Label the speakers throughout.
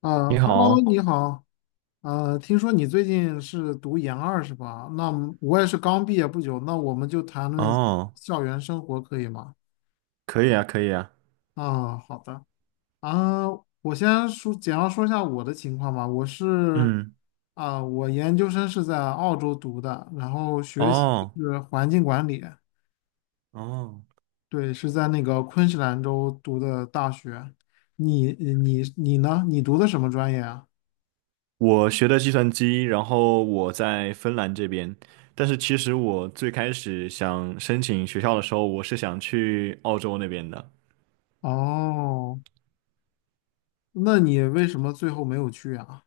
Speaker 1: 啊
Speaker 2: 你
Speaker 1: ，Hello，
Speaker 2: 好，
Speaker 1: 你好。听说你最近是读研二是吧？那么我也是刚毕业不久，那我们就谈论一下
Speaker 2: 哦，
Speaker 1: 校园生活可以吗？
Speaker 2: 可以啊，可以啊，
Speaker 1: 啊，好的。啊，我先说简要说一下我的情况吧。
Speaker 2: 嗯，
Speaker 1: 我研究生是在澳洲读的，然后学习
Speaker 2: 哦，
Speaker 1: 是环境管理，
Speaker 2: 哦，
Speaker 1: 对，是在那个昆士兰州读的大学。你呢？你读的什么专业啊？
Speaker 2: 我学的计算机，然后我在芬兰这边，但是其实我最开始想申请学校的时候，我是想去澳洲那边的。
Speaker 1: 哦。那你为什么最后没有去啊？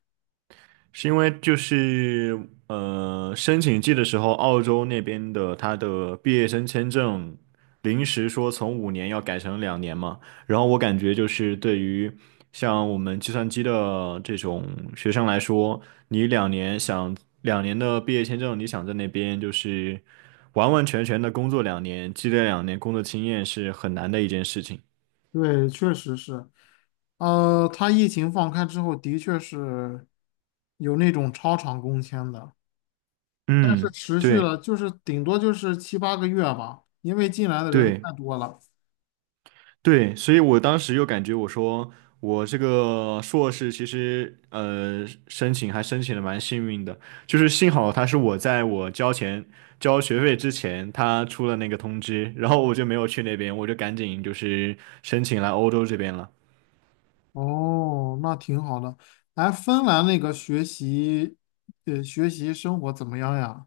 Speaker 2: 是因为就是申请季的时候，澳洲那边的他的毕业生签证临时说从5年要改成两年嘛。然后我感觉就是对于像我们计算机的这种学生来说，你两年想两年的毕业签证，你想在那边就是完完全全的工作两年，积累两年工作经验是很难的一件事情。
Speaker 1: 对，确实是，他疫情放开之后，的确是有那种超长工签的，是
Speaker 2: 嗯，
Speaker 1: 持续
Speaker 2: 对
Speaker 1: 了，就是顶多就是七八个月吧，因为进来的人
Speaker 2: 对。
Speaker 1: 太多了。
Speaker 2: 对，所以我当时又感觉我说我这个硕士其实申请还申请的蛮幸运的，就是幸好他是我在我交钱交学费之前他出了那个通知，然后我就没有去那边，我就赶紧就是申请来欧洲这边了。
Speaker 1: 哦，那挺好的。哎，芬兰那个学习生活怎么样呀？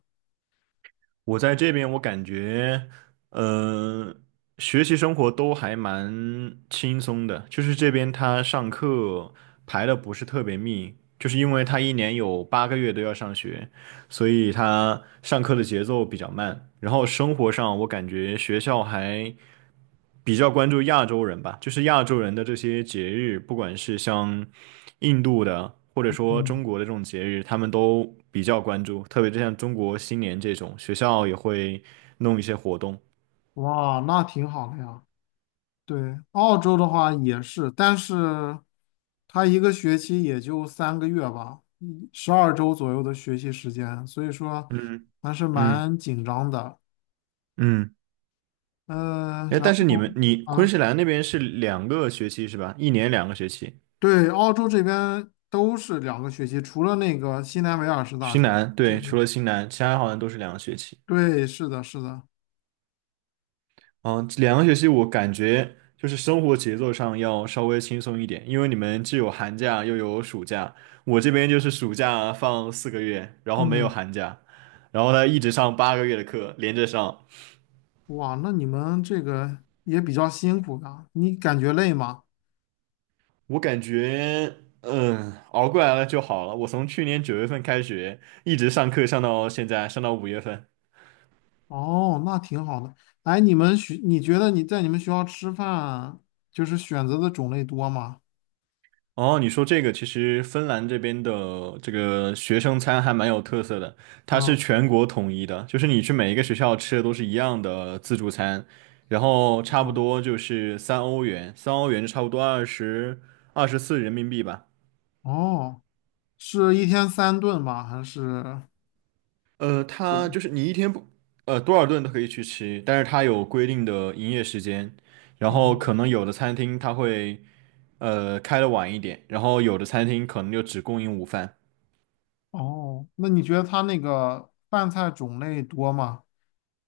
Speaker 2: 我在这边，我感觉，嗯，学习生活都还蛮轻松的。就是这边他上课排的不是特别密，就是因为他一年有八个月都要上学，所以他上课的节奏比较慢。然后生活上，我感觉学校还比较关注亚洲人吧，就是亚洲人的这些节日，不管是像印度的，或者说中国的这种节日，他们都比较关注，特别就像中国新年这种，学校也会弄一些活动。
Speaker 1: 哇，那挺好的呀。对，澳洲的话也是，但是它一个学期也就3个月吧，12周左右的学习时间，所以说
Speaker 2: 嗯
Speaker 1: 还是
Speaker 2: 嗯
Speaker 1: 蛮紧张的。
Speaker 2: 嗯，
Speaker 1: 嗯，
Speaker 2: 哎，
Speaker 1: 然
Speaker 2: 但是你
Speaker 1: 后。
Speaker 2: 们你昆
Speaker 1: 啊，
Speaker 2: 士兰那边是两个学期是吧？一年两个学期。
Speaker 1: 对，澳洲这边都是两个学期，除了那个新南威尔士大
Speaker 2: 新
Speaker 1: 学
Speaker 2: 南，对，
Speaker 1: 是，
Speaker 2: 除了新南，其他好像都是两个学期。
Speaker 1: 对，是的，是的，
Speaker 2: 嗯，这两个学期我感觉就是生活节奏上要稍微轻松一点，因为你们既有寒假又有暑假，我这边就是暑假放4个月，然后没有
Speaker 1: 嗯，
Speaker 2: 寒假，然后呢一直上八个月的课，连着上。
Speaker 1: 哇，那你们这个也比较辛苦的，你感觉累吗？
Speaker 2: 我感觉熬过来了就好了。我从去年九月份开学，一直上课上到现在，上到五月份。
Speaker 1: 哦，那挺好的。哎，你们学，你觉得你在你们学校吃饭，就是选择的种类多吗？
Speaker 2: 哦，你说这个其实芬兰这边的这个学生餐还蛮有特色的，它
Speaker 1: 嗯，
Speaker 2: 是全国统一的，就是你去每一个学校吃的都是一样的自助餐，然后差
Speaker 1: 好
Speaker 2: 不
Speaker 1: 的。
Speaker 2: 多就是三欧元，三欧元就差不多二十四人民币吧。
Speaker 1: 哦，是一天三顿吗？还是？
Speaker 2: 它就是你一天不呃多少顿都可以去吃，但是它有规定的营业时间，然后
Speaker 1: 哦。
Speaker 2: 可能有的餐厅它会开的晚一点，然后有的餐厅可能就只供应午饭。
Speaker 1: 哦，那你觉得他那个饭菜种类多吗？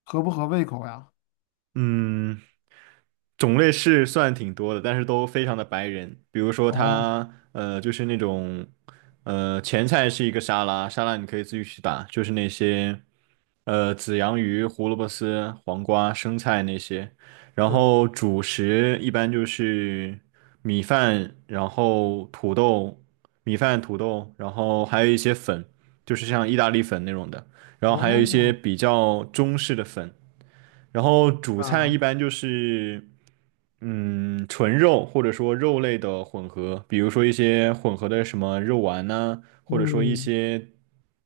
Speaker 1: 合不合胃口呀？
Speaker 2: 嗯，种类是算挺多的，但是都非常的白人。比如说
Speaker 1: 哦，
Speaker 2: 它，就是那种，前菜是一个沙拉，沙拉你可以自己去打，就是那些，紫洋芋、胡萝卜丝、黄瓜、生菜那些。然
Speaker 1: 对，
Speaker 2: 后主食一般就是米饭，然后土豆，米饭、土豆，然后还有一些粉，就是像意大利粉那种的，然后还有一些
Speaker 1: 哦，
Speaker 2: 比较中式的粉。然后主菜
Speaker 1: 啊，
Speaker 2: 一般就是，纯肉或者说肉类的混合，比如说一些混合的什么肉丸呐、或者说一
Speaker 1: 嗯，
Speaker 2: 些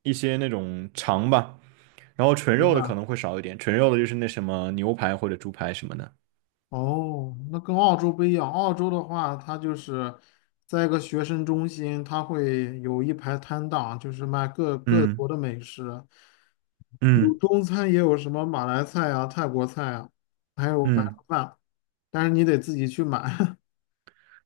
Speaker 2: 一些那种肠吧。然后纯
Speaker 1: 明
Speaker 2: 肉的可
Speaker 1: 白。
Speaker 2: 能会少一点，纯肉的就是那什么牛排或者猪排什么的。
Speaker 1: 哦，那跟澳洲不一样。澳洲的话，它就是在一个学生中心，它会有一排摊档，就是卖各各
Speaker 2: 嗯
Speaker 1: 国的美食，有
Speaker 2: 嗯
Speaker 1: 中餐，也有什么马来菜啊、泰国菜啊，还有白人
Speaker 2: 嗯。
Speaker 1: 饭，但是你得自己去买。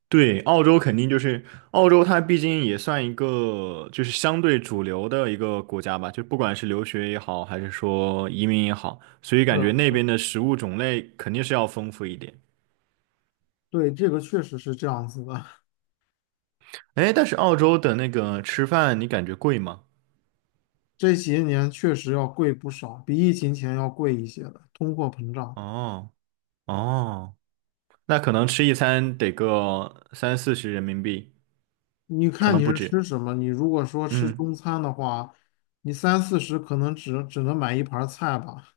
Speaker 2: 对，澳洲肯定就是澳洲，它毕竟也算一个就是相对主流的一个国家吧，就不管是留学也好，还是说移民也好，所以
Speaker 1: 是
Speaker 2: 感觉
Speaker 1: 啊
Speaker 2: 那
Speaker 1: 是啊，
Speaker 2: 边的食物种类肯定是要丰富一点。
Speaker 1: 对，这个确实是这样子的。
Speaker 2: 哎，但是澳洲的那个吃饭，你感觉贵吗？
Speaker 1: 这些年确实要贵不少，比疫情前要贵一些的，通货膨胀。
Speaker 2: 哦哦，那可能吃一餐得个三四十人民币，
Speaker 1: 你
Speaker 2: 可
Speaker 1: 看
Speaker 2: 能
Speaker 1: 你
Speaker 2: 不
Speaker 1: 是吃
Speaker 2: 止。
Speaker 1: 什么？你如果说吃
Speaker 2: 嗯，
Speaker 1: 中餐的话，你三四十可能只能买一盘儿菜吧，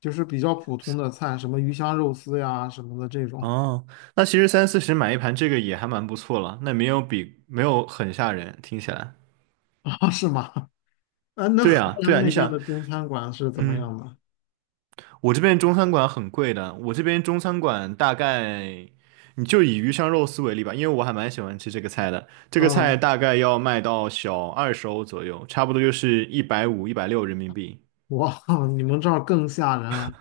Speaker 1: 就是比较普通的菜，什么鱼香肉丝呀什么的这种。
Speaker 2: 哦，那其实三四十买一盘这个也还蛮不错了，那没有很吓人，听起来。
Speaker 1: 啊，是吗？啊，那
Speaker 2: 对
Speaker 1: 河
Speaker 2: 啊，对
Speaker 1: 南
Speaker 2: 啊，
Speaker 1: 那
Speaker 2: 你
Speaker 1: 边
Speaker 2: 想，
Speaker 1: 的中餐馆是怎么
Speaker 2: 嗯，
Speaker 1: 样的？
Speaker 2: 我这边中餐馆很贵的，我这边中餐馆大概，你就以鱼香肉丝为例吧，因为我还蛮喜欢吃这个菜的。这个菜
Speaker 1: 嗯，
Speaker 2: 大概要卖到小20欧左右，差不多就是150、160人民币。
Speaker 1: 哇，你们这儿更吓人啊！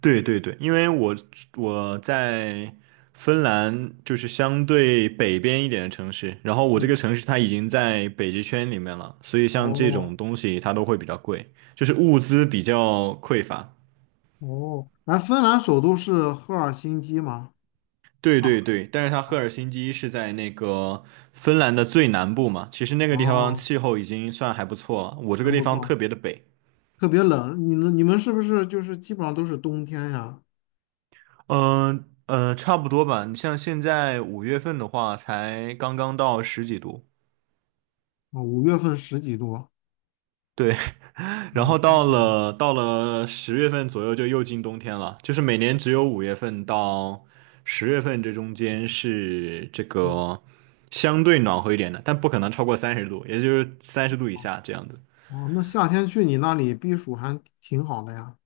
Speaker 2: 对对对，因为我在芬兰就是相对北边一点的城市，然后我这个城
Speaker 1: 嗯，
Speaker 2: 市它已经在北极圈里面了，所以像这
Speaker 1: 哦。
Speaker 2: 种东西它都会比较贵，就是物资比较匮乏。
Speaker 1: 哦，哎，芬兰首都是赫尔辛基吗？
Speaker 2: 对对
Speaker 1: 啊，
Speaker 2: 对，但是它赫尔辛基是在那个芬兰的最南部嘛，其实那个地方
Speaker 1: 哦，
Speaker 2: 气候已经算还不错了，我这
Speaker 1: 那
Speaker 2: 个地
Speaker 1: 不
Speaker 2: 方特
Speaker 1: 错，
Speaker 2: 别的北。
Speaker 1: 特别冷，你们是不是就是基本上都是冬天呀？
Speaker 2: 差不多吧。你像现在五月份的话，才刚刚到十几度，
Speaker 1: 啊，5月份十几度。
Speaker 2: 对，然后
Speaker 1: 哦，
Speaker 2: 到了十月份左右就又进冬天了，就是每年只有五月份到十月份这中间是这
Speaker 1: 嗯，
Speaker 2: 个相对暖和一点的，但不可能超过三十度，也就是三十度以下这样子。
Speaker 1: 哦，那夏天去你那里避暑还挺好的呀。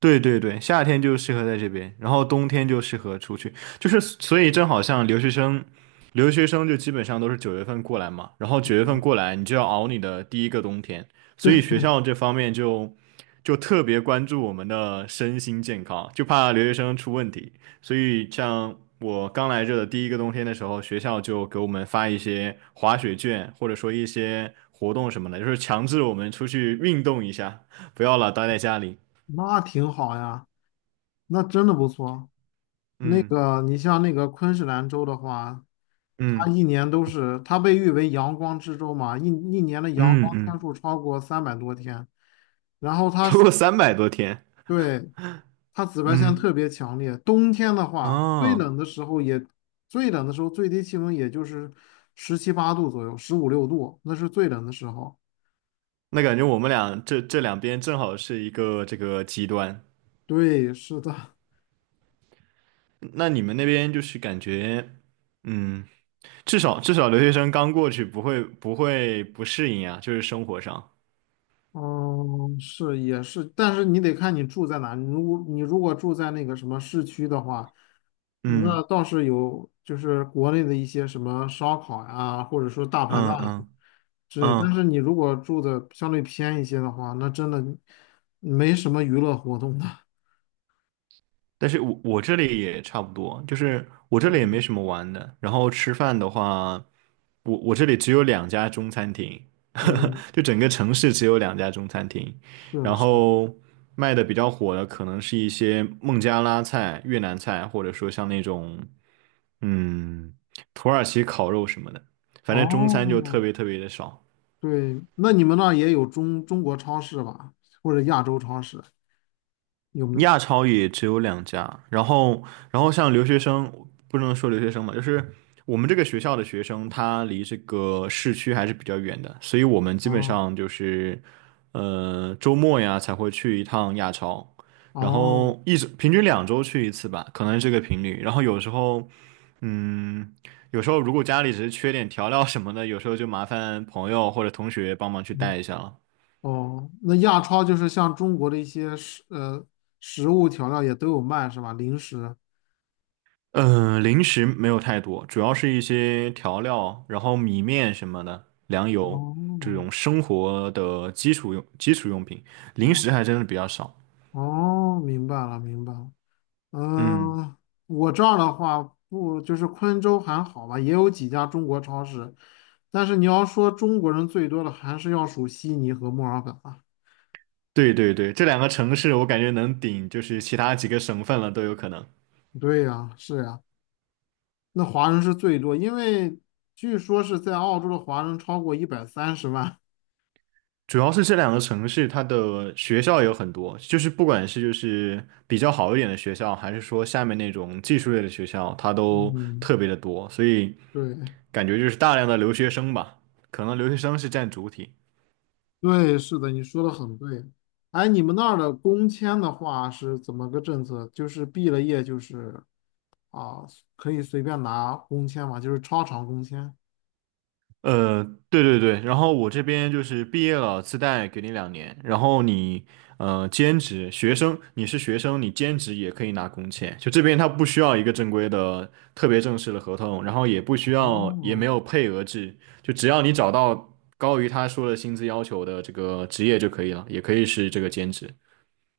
Speaker 2: 对对对，夏天就适合在这边，然后冬天就适合出去，就是所以正好像留学生，留学生就基本上都是九月份过来嘛，然后九月份过来你就要熬你的第一个冬天，所
Speaker 1: 对，
Speaker 2: 以学校这方面就特别关注我们的身心健康，就怕留学生出问题，所以像我刚来这的第一个冬天的时候，学校就给我们发一些滑雪券，或者说一些活动什么的，就是强制我们出去运动一下，不要老待在家里，
Speaker 1: 那挺好呀，那真的不错。那
Speaker 2: 嗯。
Speaker 1: 个，你像那个昆士兰州的话，它
Speaker 2: 嗯
Speaker 1: 一年都是，它被誉为阳光之州嘛，一年的阳
Speaker 2: 嗯
Speaker 1: 光天
Speaker 2: 嗯，
Speaker 1: 数超过300多天。然后它，
Speaker 2: 超过300多天，
Speaker 1: 对，它紫外线
Speaker 2: 嗯，
Speaker 1: 特别强烈，冬天的话，
Speaker 2: 哦，
Speaker 1: 最冷的时候最低气温也就是十七八度左右，十五六度，那是最冷的时候。
Speaker 2: 那感觉我们俩这两边正好是一个这个极端。
Speaker 1: 对，是的，
Speaker 2: 那你们那边就是感觉，嗯，至少留学生刚过去不会不适应啊，就是生活上，
Speaker 1: 嗯，是也是，但是你得看你住在哪。你如果住在那个什么市区的话，那
Speaker 2: 嗯
Speaker 1: 倒是有，就是国内的一些什么烧烤呀，或者说大排
Speaker 2: 嗯
Speaker 1: 档呀
Speaker 2: 嗯
Speaker 1: 之类。但是
Speaker 2: 嗯，
Speaker 1: 你如果住的相对偏一些的话，那真的没什么娱乐活动的。
Speaker 2: 但是我这里也差不多，就是我这里也
Speaker 1: 嗯
Speaker 2: 没什么玩的，然后吃饭的话，我这里只有两家中餐厅，
Speaker 1: 嗯，
Speaker 2: 就整个城市只有两家中餐厅，
Speaker 1: 是啊
Speaker 2: 然
Speaker 1: 是啊。
Speaker 2: 后卖的比较火的可能是一些孟加拉菜、越南菜，或者说像那种嗯土耳其烤肉什么的，反正中餐就特
Speaker 1: 哦，
Speaker 2: 别特别的少。
Speaker 1: 对，那你们那儿也有中国超市吧，或者亚洲超市有没有？
Speaker 2: 亚超也只有两家，然后像留学生，不能说留学生嘛，就是我们这个学校的学生，他离这个市区还是比较远的，所以我们基本
Speaker 1: 哦。
Speaker 2: 上就是，周末呀才会去一趟亚超，然
Speaker 1: 哦。
Speaker 2: 后一直平均2周去一次吧，可能是这个频率，然后有时候，嗯，有时候如果家里只是缺点调料什么的，有时候就麻烦朋友或者同学帮忙去
Speaker 1: 嗯。
Speaker 2: 带一下了。
Speaker 1: 哦，那亚超就是像中国的一些食物调料也都有卖是吧？零食。
Speaker 2: 嗯、零食没有太多，主要是一些调料，然后米面什么的，粮油这
Speaker 1: 哦，
Speaker 2: 种生活的基础用品，零
Speaker 1: 那。
Speaker 2: 食还真的比较少。
Speaker 1: 哦，明白了明白了。
Speaker 2: 嗯，
Speaker 1: 嗯，我这儿的话不就是昆州还好吧，也有几家中国超市，但是你要说中国人最多的还是要数悉尼和墨尔本啊。
Speaker 2: 对对对，这两个城市我感觉能顶就是其他几个省份了都有可能。
Speaker 1: 对呀，是呀，那华人是最多，因为据说是在澳洲的华人超过130万。
Speaker 2: 主要是这两个城市，它的学校有很多，就是不管是就是比较好一点的学校，还是说下面那种技术类的学校，它都
Speaker 1: 嗯，
Speaker 2: 特别的多，所以
Speaker 1: 对。
Speaker 2: 感觉就是大量的留学生吧，可能留学生是占主体。
Speaker 1: 对，是的，你说的很对。哎，你们那儿的工签的话是怎么个政策？就是毕了业就是啊，可以随便拿工签嘛，就是超长工签。
Speaker 2: 呃，对对对，然后我这边就是毕业了，自带给你两年，然后你兼职学生，你是学生，你兼职也可以拿工钱，就这边他不需要一个正规的特别正式的合同，然后也不需要也没
Speaker 1: 哦。
Speaker 2: 有配额制，就只要你找到高于他说的薪资要求的这个职业就可以了，也可以是这个兼职。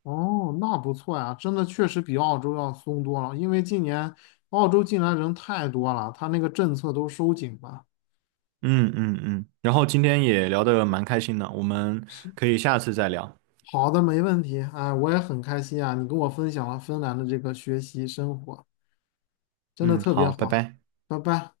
Speaker 1: 哦，那不错呀，真的确实比澳洲要松多了。因为今年澳洲进来人太多了，他那个政策都收紧了。
Speaker 2: 嗯嗯嗯，然后今天也聊的蛮开心的，我们
Speaker 1: 是，
Speaker 2: 可以下次再聊。
Speaker 1: 好的，没问题。哎，我也很开心啊，你跟我分享了芬兰的这个学习生活，真的
Speaker 2: 嗯，
Speaker 1: 特别
Speaker 2: 好，拜
Speaker 1: 好。
Speaker 2: 拜。
Speaker 1: 拜拜。